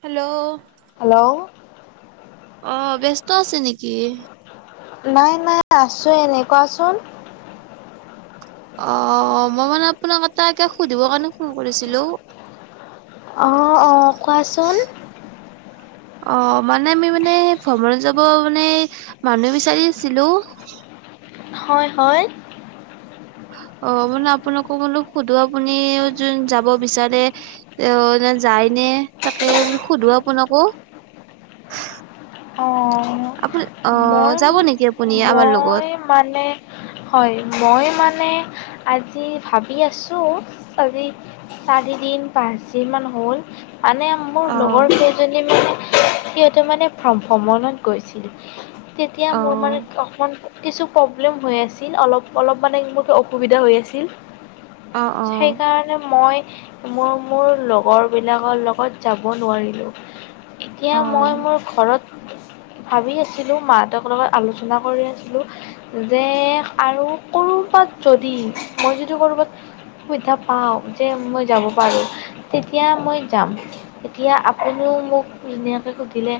Hello. Hello অ', ব্যস্ত আছে নেকি? নাই, নাই আছো এনে কোৱাচোন। অ', মই মানে আপোনাক এটাকে সুধিব কাৰণে ফোন কৰিছিলোঁ। অ', অ', কোৱাচোন। অ', মানে আমি মানে ভ্ৰমণত যাব মানে মানুহ বিচাৰি আছিলোঁ। হয়, হয়। অ', মানে আপোনাকো বোলো সোধো আপুনিও যোন যাব বিচাৰে এ যায় নে তাকে সোধো আপোনাকো অঁ আপ মই, মই, মানে হয়। মই মানে আজি ভাবি আছোঁ, আজি চাৰিদিন পাঁচদিনমান হ'ল। মানে মোৰ অ' লগৰ কেইজনী মানে সিহঁতে মানে ভ্ৰমণত গৈছিলোঁ তেতিয়া মোৰ মানে অ' অ কিছু প্ৰব্লেম হৈ আছিল অলপ অলপ মানে মোৰ অসুবিধা হৈ আছিল অ' সেইকাৰণে মই মই মোৰ লগৰ বিলাকৰ লগত যাব নোৱাৰিলো এতিয়া অ' অ' মই মোৰ ঘৰত ভাবি আছিলো মাহঁতৰ লগত আলোচনা কৰি আছিলোঁ যে আৰু ক'ৰবাত যদি মই যদি ক'ৰবাত সুবিধা পাওঁ যে মই যাব পাৰোঁ তেতিয়া মই যাম তেতিয়া আপুনিও মোক ধুনীয়াকৈ সুধিলে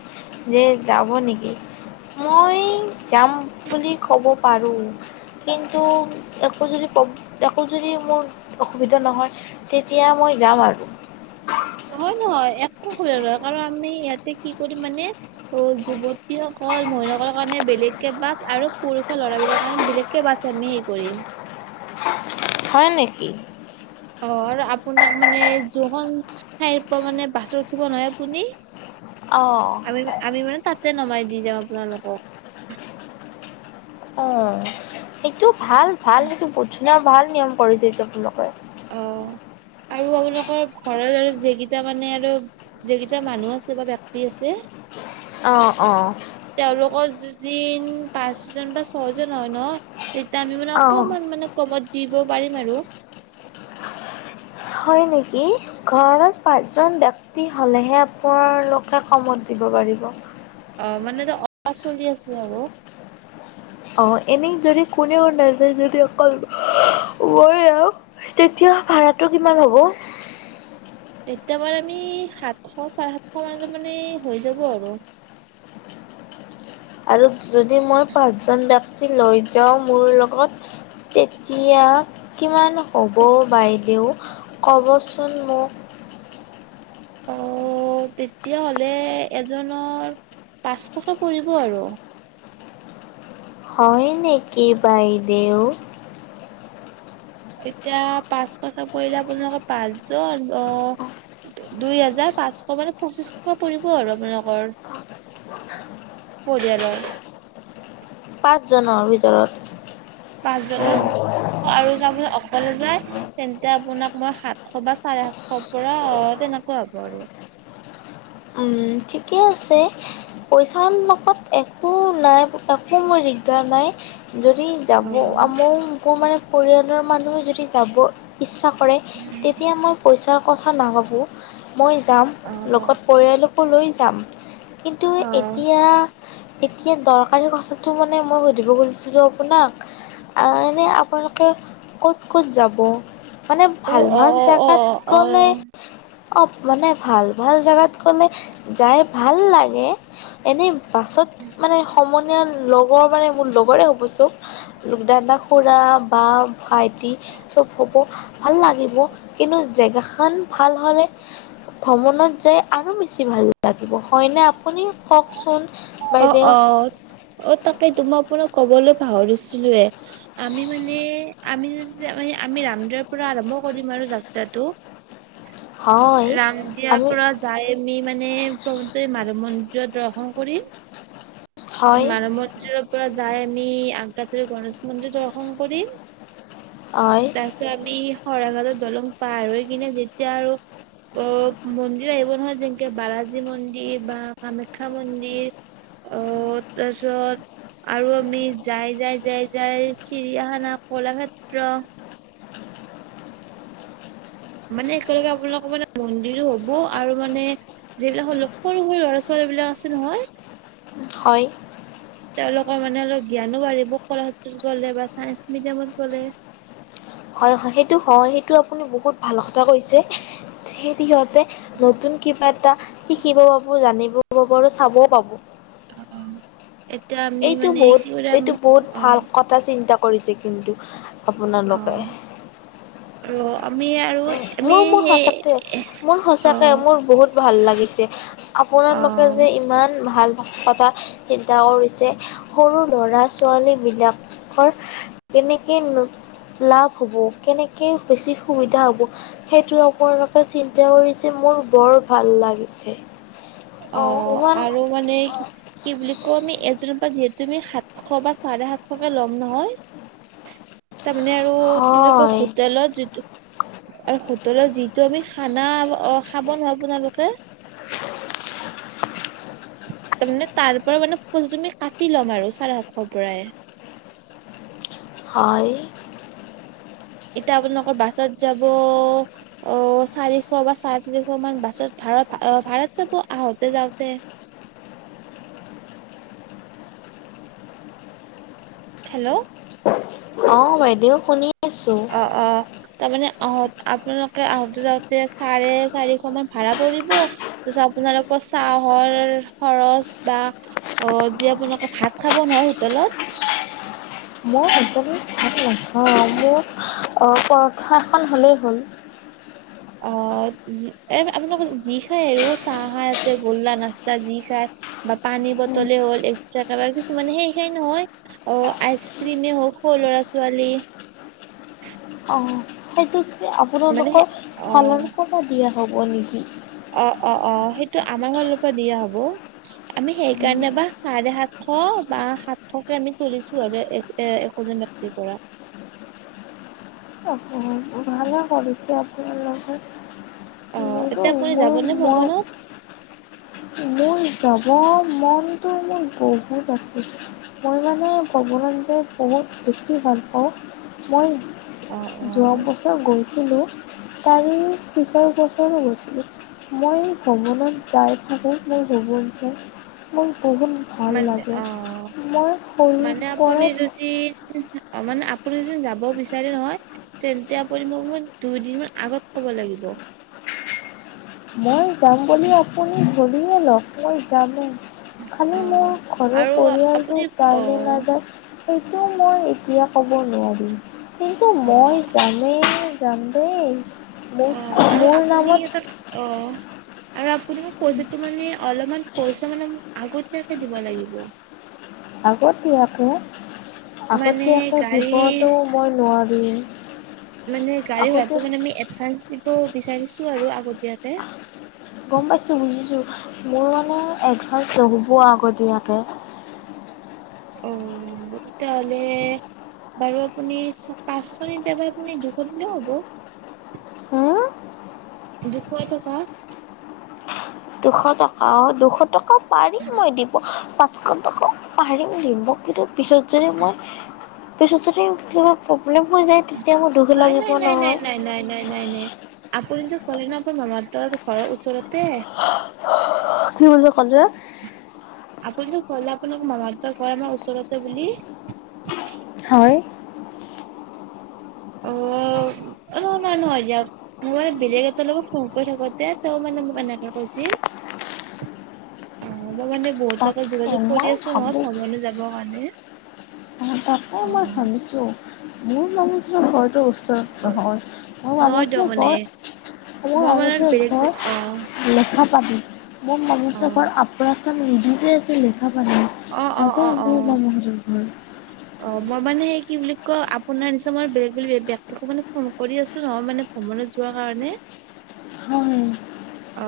যে যাব নেকি মই যাম বুলি ক'ব পাৰোঁ কিন্তু একো যদি একো যদি মোৰ অসুবিধা নহয় তেতিয়া মই যাম আৰু হয় নহয় একো সুবিধা নহয় কাৰণ আমি ইয়াতে কি কৰিম মানে অ যুৱতীসকল মহিলকল কাৰণে বেলেগকে বাছ আৰু পুৰুষৰ ল'ৰাবোৰৰ কাৰণে বেলেগকে বাছ আমি কৰিম হয় নেকি অ আৰু আপোনাক মানে জহ ঠাইৰ পৰা মানে বাছত উঠিব নহয় আপুনি অঁ আমি আমি মানে তাতে নমাই দি যাম আপোনালোকক অ সেইটো ভাল ভাল কিছু পঢছ সনে ভাল নিয়ম কৰিছে এতি তেওঁয়া তেওঁলোকে অ আৰু আপোনালোকৰ ঘৰৰে যেগেইটা মানে আৰু যেগেইটা মানুহ আছে বা ব্যক্তি আছে অ অ দিন পাঁচজন বা ছয়জন হয় ন সেইতিয়া আমি মানে অ', অকমান মানে কমত দিব পাৰিম আৰু হয় নেকি ঘৰত পাঁচজন ব্যক্তি হ'লেহে আপোনালোকে কমত দিব পাৰিব অ মানে এ অহ চলি আছে আৰু অ এনে যদি কোনে ক নাই যোয় যদি অকল মই আৰু তেতিয়া ভাটো কিমান হব এতিমাৰ [unintelligible] আমি সাতশ চাৰে সাতশ মান [unintelligible] মানে হৈ যাব আৰু আৰু যদি মই পাঁচজন ব [unintelligible] লৈ যাও মোৰ লগত তেতিয়া কিমান ক'ব বাইদেউ কবচোন মোক অ তেতিয়াাহ'লে এজনৰ পাঁচশক পৰিব আৰু হয় নেকি বাইদেউ এতিয়া পাঁচশক পৰিলে আপোনালোকৰ পাঁচজন আহ দুই হাজাৰ পাঁচশ মানে পঁচিশ টকা পৰিব আৰু আপোনালোকৰ পৰিয়ালৰ পাঁচজনৰ ভিতৰত। পাঁচজন [unintelligible] আৰু যাব অকলে যায় [inaudible] তেন্তে আপোনাক। মই সাতশ বা চাৰে [unintelligible] সাতশৰ [unintelligible] পৰা তেনেকুৱা হব আৰু উম ঠিকে আছে পইচা কত একো নাই একো মোৰ দিগদাৰ নাই। যদি অ যাব আ মোক মানে। পৰিয়ালৰ মানুহো যদি যাব। ইচ্ছা কৰে তেতিয়া মই পইচাৰ। কথা নাভাবোঁ। মই যাম লগত। পৰিয়ালকো লৈ যাম। কিন্তু অ অ এতিয়া। এতিয়া দৰকাৰী কথাটো মানে মই সুধিব খুজিছিলোঁ আপোনাক এনে আপোনালোকে ক'ত ক'ত যাব? মানে অ ভাল অ -ভাল অ অ জোগাত গলে। অ' মানে ভাল ভাল জোগাত। গ'লে যাই ভাল লাগে এনে। পাছত মানে সময়। [unintelligible] লগৰ মানে মোৰ লগৰে হ'ব চব দাদা খুৰা বা ভাইটি চব হ'ব ভাল লাগিব কিন্তু জেগা খ ভাল হ'লে ভ্ৰমণত যোয় [unintelligible] আৰু বেছি ভাল লাগিব হয়নে আপুনি কওকচোন। অ বাইদেউ -অ -অ তাকেইতো মই আপোনাক। কবলৈ পাহৰিছিলোয়ে আমি মানে আমি যে [unintelligible] মানে [unintelligible] আমি ৰামদউৰ পৰা আৰম্ভ কৰিম আৰু যাত্ৰাটো। হয় ৰাম দিয়াৰ আমি পৰা যাই আমি মানে ভগ [unintelligible] মাৰ [unintelligible] মন্দ [unintelligible] দৰ্শন কৰিল হয় মানৱ মন্দিৰৰ পৰা যাই আমি [unintelligible] গণেশ মন্দিৰ দৰ্শন কৰিম হয় তাৰ আমি হৰাঘালত দলং পাৰ হৈ কিনে যেতিয়া আৰু অ মন্দিৰ আহিব নহয় যেনেকে বালাজী মন্দিৰ বা কামাখ্যা মন্দিৰ। অ' তাৰপিছত আৰু আমি যাই যাই যাই যাই চিৰিয়াখানা কলাক্ষেত্ৰ মানে একেলগে আপোনালোকৰ মানে মন্দিৰো হ'ব আৰু মানে যিবিলাক হ সৰু সৰু লৰা ছোৱালীবিলাক আছে নহয়। হয়। তেওঁলোকৰ মানে অলপ জ্ঞানো বাঢ়িব কলাক্ষেত্ৰত গলে বা চাইন্স মিউজিয়ামত গ'লে। হয় হয় সেইটো হয় সেইটো আপুনি বহুত ভাল কথা কৈছে সেই নতুন কিবা এটা শিকিব পাব জানিবও পাব আৰু চাবও পাব। অ'। এইটো বহুত এইটো বহুত ভাল অ' কথা চিন্তা। কৰিছে কিন্তু? আপোনালোকে অ' আৰু আমি আৰু আমি মোৰ মোৰ সেই সঁচাকে মোৰ সচাঁকে অ' মোৰ বহুত ভাল লাগিছে আপোনালোকে অ' যে ইমান ভাল। [unintelligible] যে সৰু লৰা ছোৱালী বিলাকৰ কেনেকে লাভ হব কেনেকে বেছি সুবিধা হব সেইটো আপোনালোকে চিন্তা কৰি যে মোৰ বৰ ভাল লাগিছে। অ আৰু মানে কি বুলি কওঁ আমি যিহেতু তুমি সাতশ বা চাৰে সাতশকে ল'ম নহয়। তাৰমানে আৰু কি বুলি কয় হয়। হোটেলত যিটো আৰু হো- -টেলত যিটো আমি খানা অ খাব ন আপোনালোকে তাৰ মানে তাৰ পৰা মানে তুমি কাটি ল'ম আৰু চাৰে সাতশৰ পৰাই। হয়। এতিয়া আপোনালোকৰ বাছত যাব আহ চাৰিশ বা চাৰে চাৰিশ মান বাছত ভাড়া আহ ভাড়াত যাব আহোতে যাওঁতে। থেল্ল' অ বাইদেউ শুনি আছোঁ। অ অ তাৰমানে অহ আপোনালোকে আহোতে যাওঁতে চাৰে চাৰিশ মান ভাড়া পৰিব। তাৰপিছত আপোনালোকৰ চাহৰ খৰচ বা অ যি আপোনালোকে ভাত খাব নহয় হোটেলত মই হোটেলত ভাত নাখ অ মোৰ অ পৰঠা এখন হ'লেই হ'ল। অ এ আপোনালোকে যি খায় আৰু চাহ আছে গোল্লা নাস্তা যি খায় বা পানী উম, বটলে হ'ল এক্সট্ৰা তাবা কিছুমানে সেই খাই নহয় অ আইচ ক্ৰীমে হওক ল'ৰা-ছোৱালী অ সেইটোত মানে সে আপোনালোকৰ অ ফালৰ পৰা দিয়া হ'ব নেকি? অ অ অ সেইটো আমাৰ ফালৰ পৰা দিয়া হ'ব। আমি সেইকাৰণে বা চাৰে সাত শ বা সাতশকে আমি তুলিছো আৰু এ এ একোজন ব্যক্তিৰ পৰা। ভালে কৰিছ। [unintelligible] [unintelligible] অ এতিয়া আপুনি যাবনে ভ্ৰমণত মনটো মোৰ বহুত আছে মই মানে ভ্ৰমনত গৈ বহুত বেছি ভাল পাওঁ, মই অ অ যোৱা বছৰ গৈছিলোঁ তাৰে পিছৰ বছৰো গৈছিলোঁ, মই ভ্ৰমণত যাই থাকোঁ মোৰ ভ্ৰমণ যে মই বহুত ভাল মানে লাগে। অ মই সৰুৰ মানে আপুনি পৰাই যদি অ মানে আপুনি যদি যাব বিচাৰে নহয় তেন্তে আপুনি মোক মানে দুই দিন মান আগত কব লাগিব। মই যাম বুলি আপুনি ভাবিয়ে লওক, মই যামে। অ খালি মোৰ ঘৰৰ আৰু পৰিয়ালটো আপুনি অ তালৈ নাযায়। সেইটো মই এতিয়া ক'ব নোৱাৰিম। কিন্তু অ মই জানো যাম দেই। মোৰ, অ আৰু মোৰ আপুনি এটা নামত অ আৰু আপ আপুনি মোক পইচাটো মানে অলপমান পইচা মানে আগতীয়াকে দিব লাগিব। আগতীয়াকে, মানে আগতীয়াকে গাড়ীৰ দিবতো মই নোৱাৰিম। মানে গাড়ী ভাড়াটো আগতীয়া মানে আমি এডভাঞ্চ দিব বিচাৰিছ আৰু আগতীয়াকে গম পাইছো বুজিছো মোৰ মানে এডভাঞ্চ নহ'ব আগতীয়াকে। অ তেতিয়াহ'লে বাৰু আপুনি পাঁচশ নিদি আপুনি দুশ দিলেও হ'ব। হুম দুশ টকা। দুশ টকা, দুশ টকাত পাৰিম মই দিব পাচ দুশ টকা পাৰিম দিব কিন্তু পিছত যদি মই পিছত যদি কিবা প্ৰব্লেম হৈ যায় তেতিয়া মোৰ দুখ নাই ন লাগিব ন নহয়। ন নাই আপুনি যে ক'লে ন আপোনাৰ মামা ঘৰৰ ওচৰত তে সজোৱা আপুনি যে ক'লে আপোনাৰ মামা দেউতাৰ ঘৰ আমাৰ ওচৰতে বুলি। হয়। অ অ ম নহয় দিয়ক মোৰ মানে বেলেগ এটা লগক ফোন কৰি থাকোতে তেওঁ মানে মোক এনেকে কৈছিল। অ মই মানে বহুত তাকে যোগাযোগ কৰি মই আছো ভাবো নহয় [unintelligible] যাব হয়নে? তাকে অ মই ভাবিছো মোৰ মানুহজন ঘৰত তো ওচৰত নহয়। মই নহয় দিয়ক ভাবছো মানে ঘৰ মই মানে ভাবিছো বেলেগ অ ঘৰ লেখা পাবি। মোক অ মনোজ ঘৰ আপ ভাজি আছিলো। অ অ অ অ [inaudible] অ, মই মানে, সেই কি বুলি ক, আপোনাৰ নিচিনা মই বেলেগ, বেলেগ, ব্যক্তিকো মানে ফোন কৰি আছো নহয়, মানে ভ্ৰমণত যোৱা কাৰণে, হয় অ।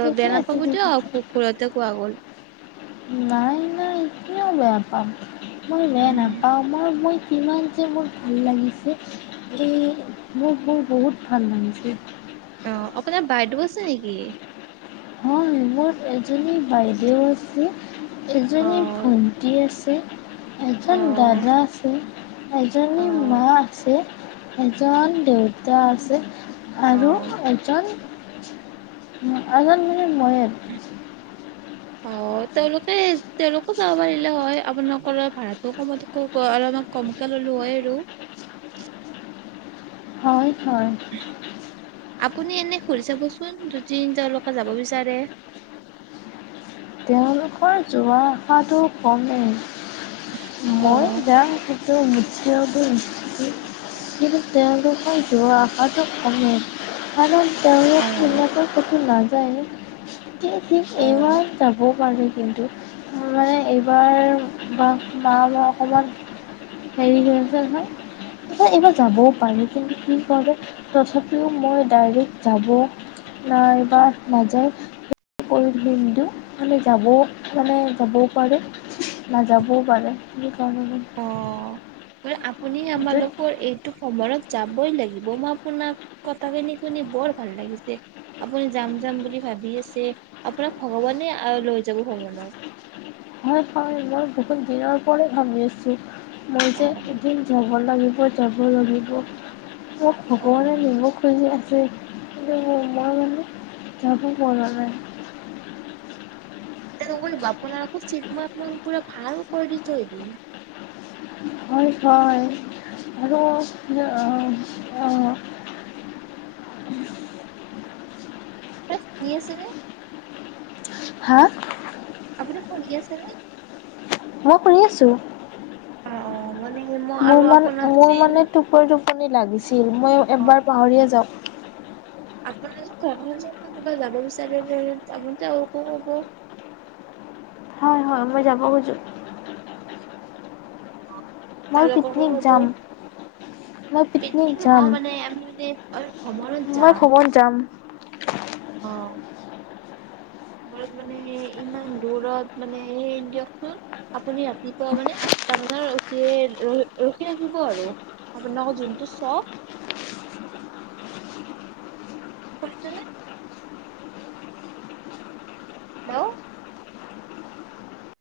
ঠিকে বেয়া আছে নাপাব ঠিক দিওঁক আছে। আকৌ ভূলতে কোৱা গ'ল। নাই নাই কিয় বেয়া পাম। মই বেয়া উম নাপাওঁ, মই, মই। কিমান যে মোৰ ভাল লাগিছে, এই মোৰ মোৰ বহুত ভাল লাগিছে। অ', আপোনাৰ বাইদেউ আছে নেকি? হয়, মোৰ এজনী বাইদেউ আছে। অ এজনী ভন্টি আছে। উম। অ এজন দাদা আছে। অ এজনী মা আছে। এজন দেউতা আছে। অ আৰু এজন উম, আজ ময়ে। অ', তেওঁলোকে, তেওঁলোকো যাব পাৰিলে হয়, আপোনালোকৰ ভাড়াটো কম অলমান কমকে ল'লো হয় আৰু। হয়। হয়। আপুনি এনে সুধি চাবচোন যদি তেওঁলোকে যাব বিচাৰে। তেওঁলোকৰ যোৱা আশাটো কমেই। অ মই যাওঁ কিন্তু মুঠিয়া দি কিন্তু তেওঁলোক মই যোৱা আশাটো কমে। কাৰণ অ তেওঁলোক এমন কঠোৰ নাই। যায়। কিন্তু ঠিক অ এবাৰ যাব পাৰে কিন্তু মানে এইবাৰ বা-মা মই অকণমান হেৰি হৈ আছে নহয় ত' এইবাৰ যাবও পাৰি কিন্তু কি কৰে তথাপিও মই ডাইৰেক্ট যাব নাইবা নাযায় কৰি দিনটো মানে যাবও পাৰে, মানে যাবও পাৰে, নাযাবও পাৰে। সেইকাৰণে মই অ', মানে আম আপুনি য'ত আমালোকৰ এইটো সোমবাৰত যাবই লাগ মই আপোনাক কথাখিনি শুনি বৰ ভাল লাগিছে আপুনি যাম, যাম বুলি ভাবি আছে আপোনাক ভগৱানে অ', লৈ যাব ভ্ৰমণত। হয়, হয়, মই বহুত দিনৰ পৰা ভাবি আছোঁ। মই যে এদিন যাব লাগি মই যাব লাগিব। মোক ভগৱানে নিব খুজিলে যে কিন্তু মই মানে যাব পৰা নাই। নক আপোনালোকৰ চিট মা আপাক পুৰা ভাল কৰি দি থৈ দিম। হয়, হয়, আৰু অ', অ'। এ শুনি আছেনে? হা? আপুনি শুনি আছেনে? মই শুনি আছোঁ। অ', মানে মই মোৰ আৰু মান, আপোনাক মোৰ যে মানে টোপনি টোপনি লাগিছিল মই এবাৰ পাহৰিয়ে যাওঁ। ঘৰ কোনোবা যাব বিচাৰিল তামোতে আৰুকো হ'ব। হয়, হয় মই যাব খোজোঁ। [unintelligible] মই পিকনিক যাম মই পিকনিক যাম অ', মানে আমি মান অলপ ভ্ৰমণত মই যাম। ভ্ৰমণ যাম অ', আমাৰ মানে ইমান দূৰত মানে দিয়কচোন আপুনি ৰাতিপুৱা মানে আঠটা মানত ৰখিয়েই ৰখি থাকিব আৰু। আপোনালোকৰ জোনটো চক শুনিছেনে? হেল্ল'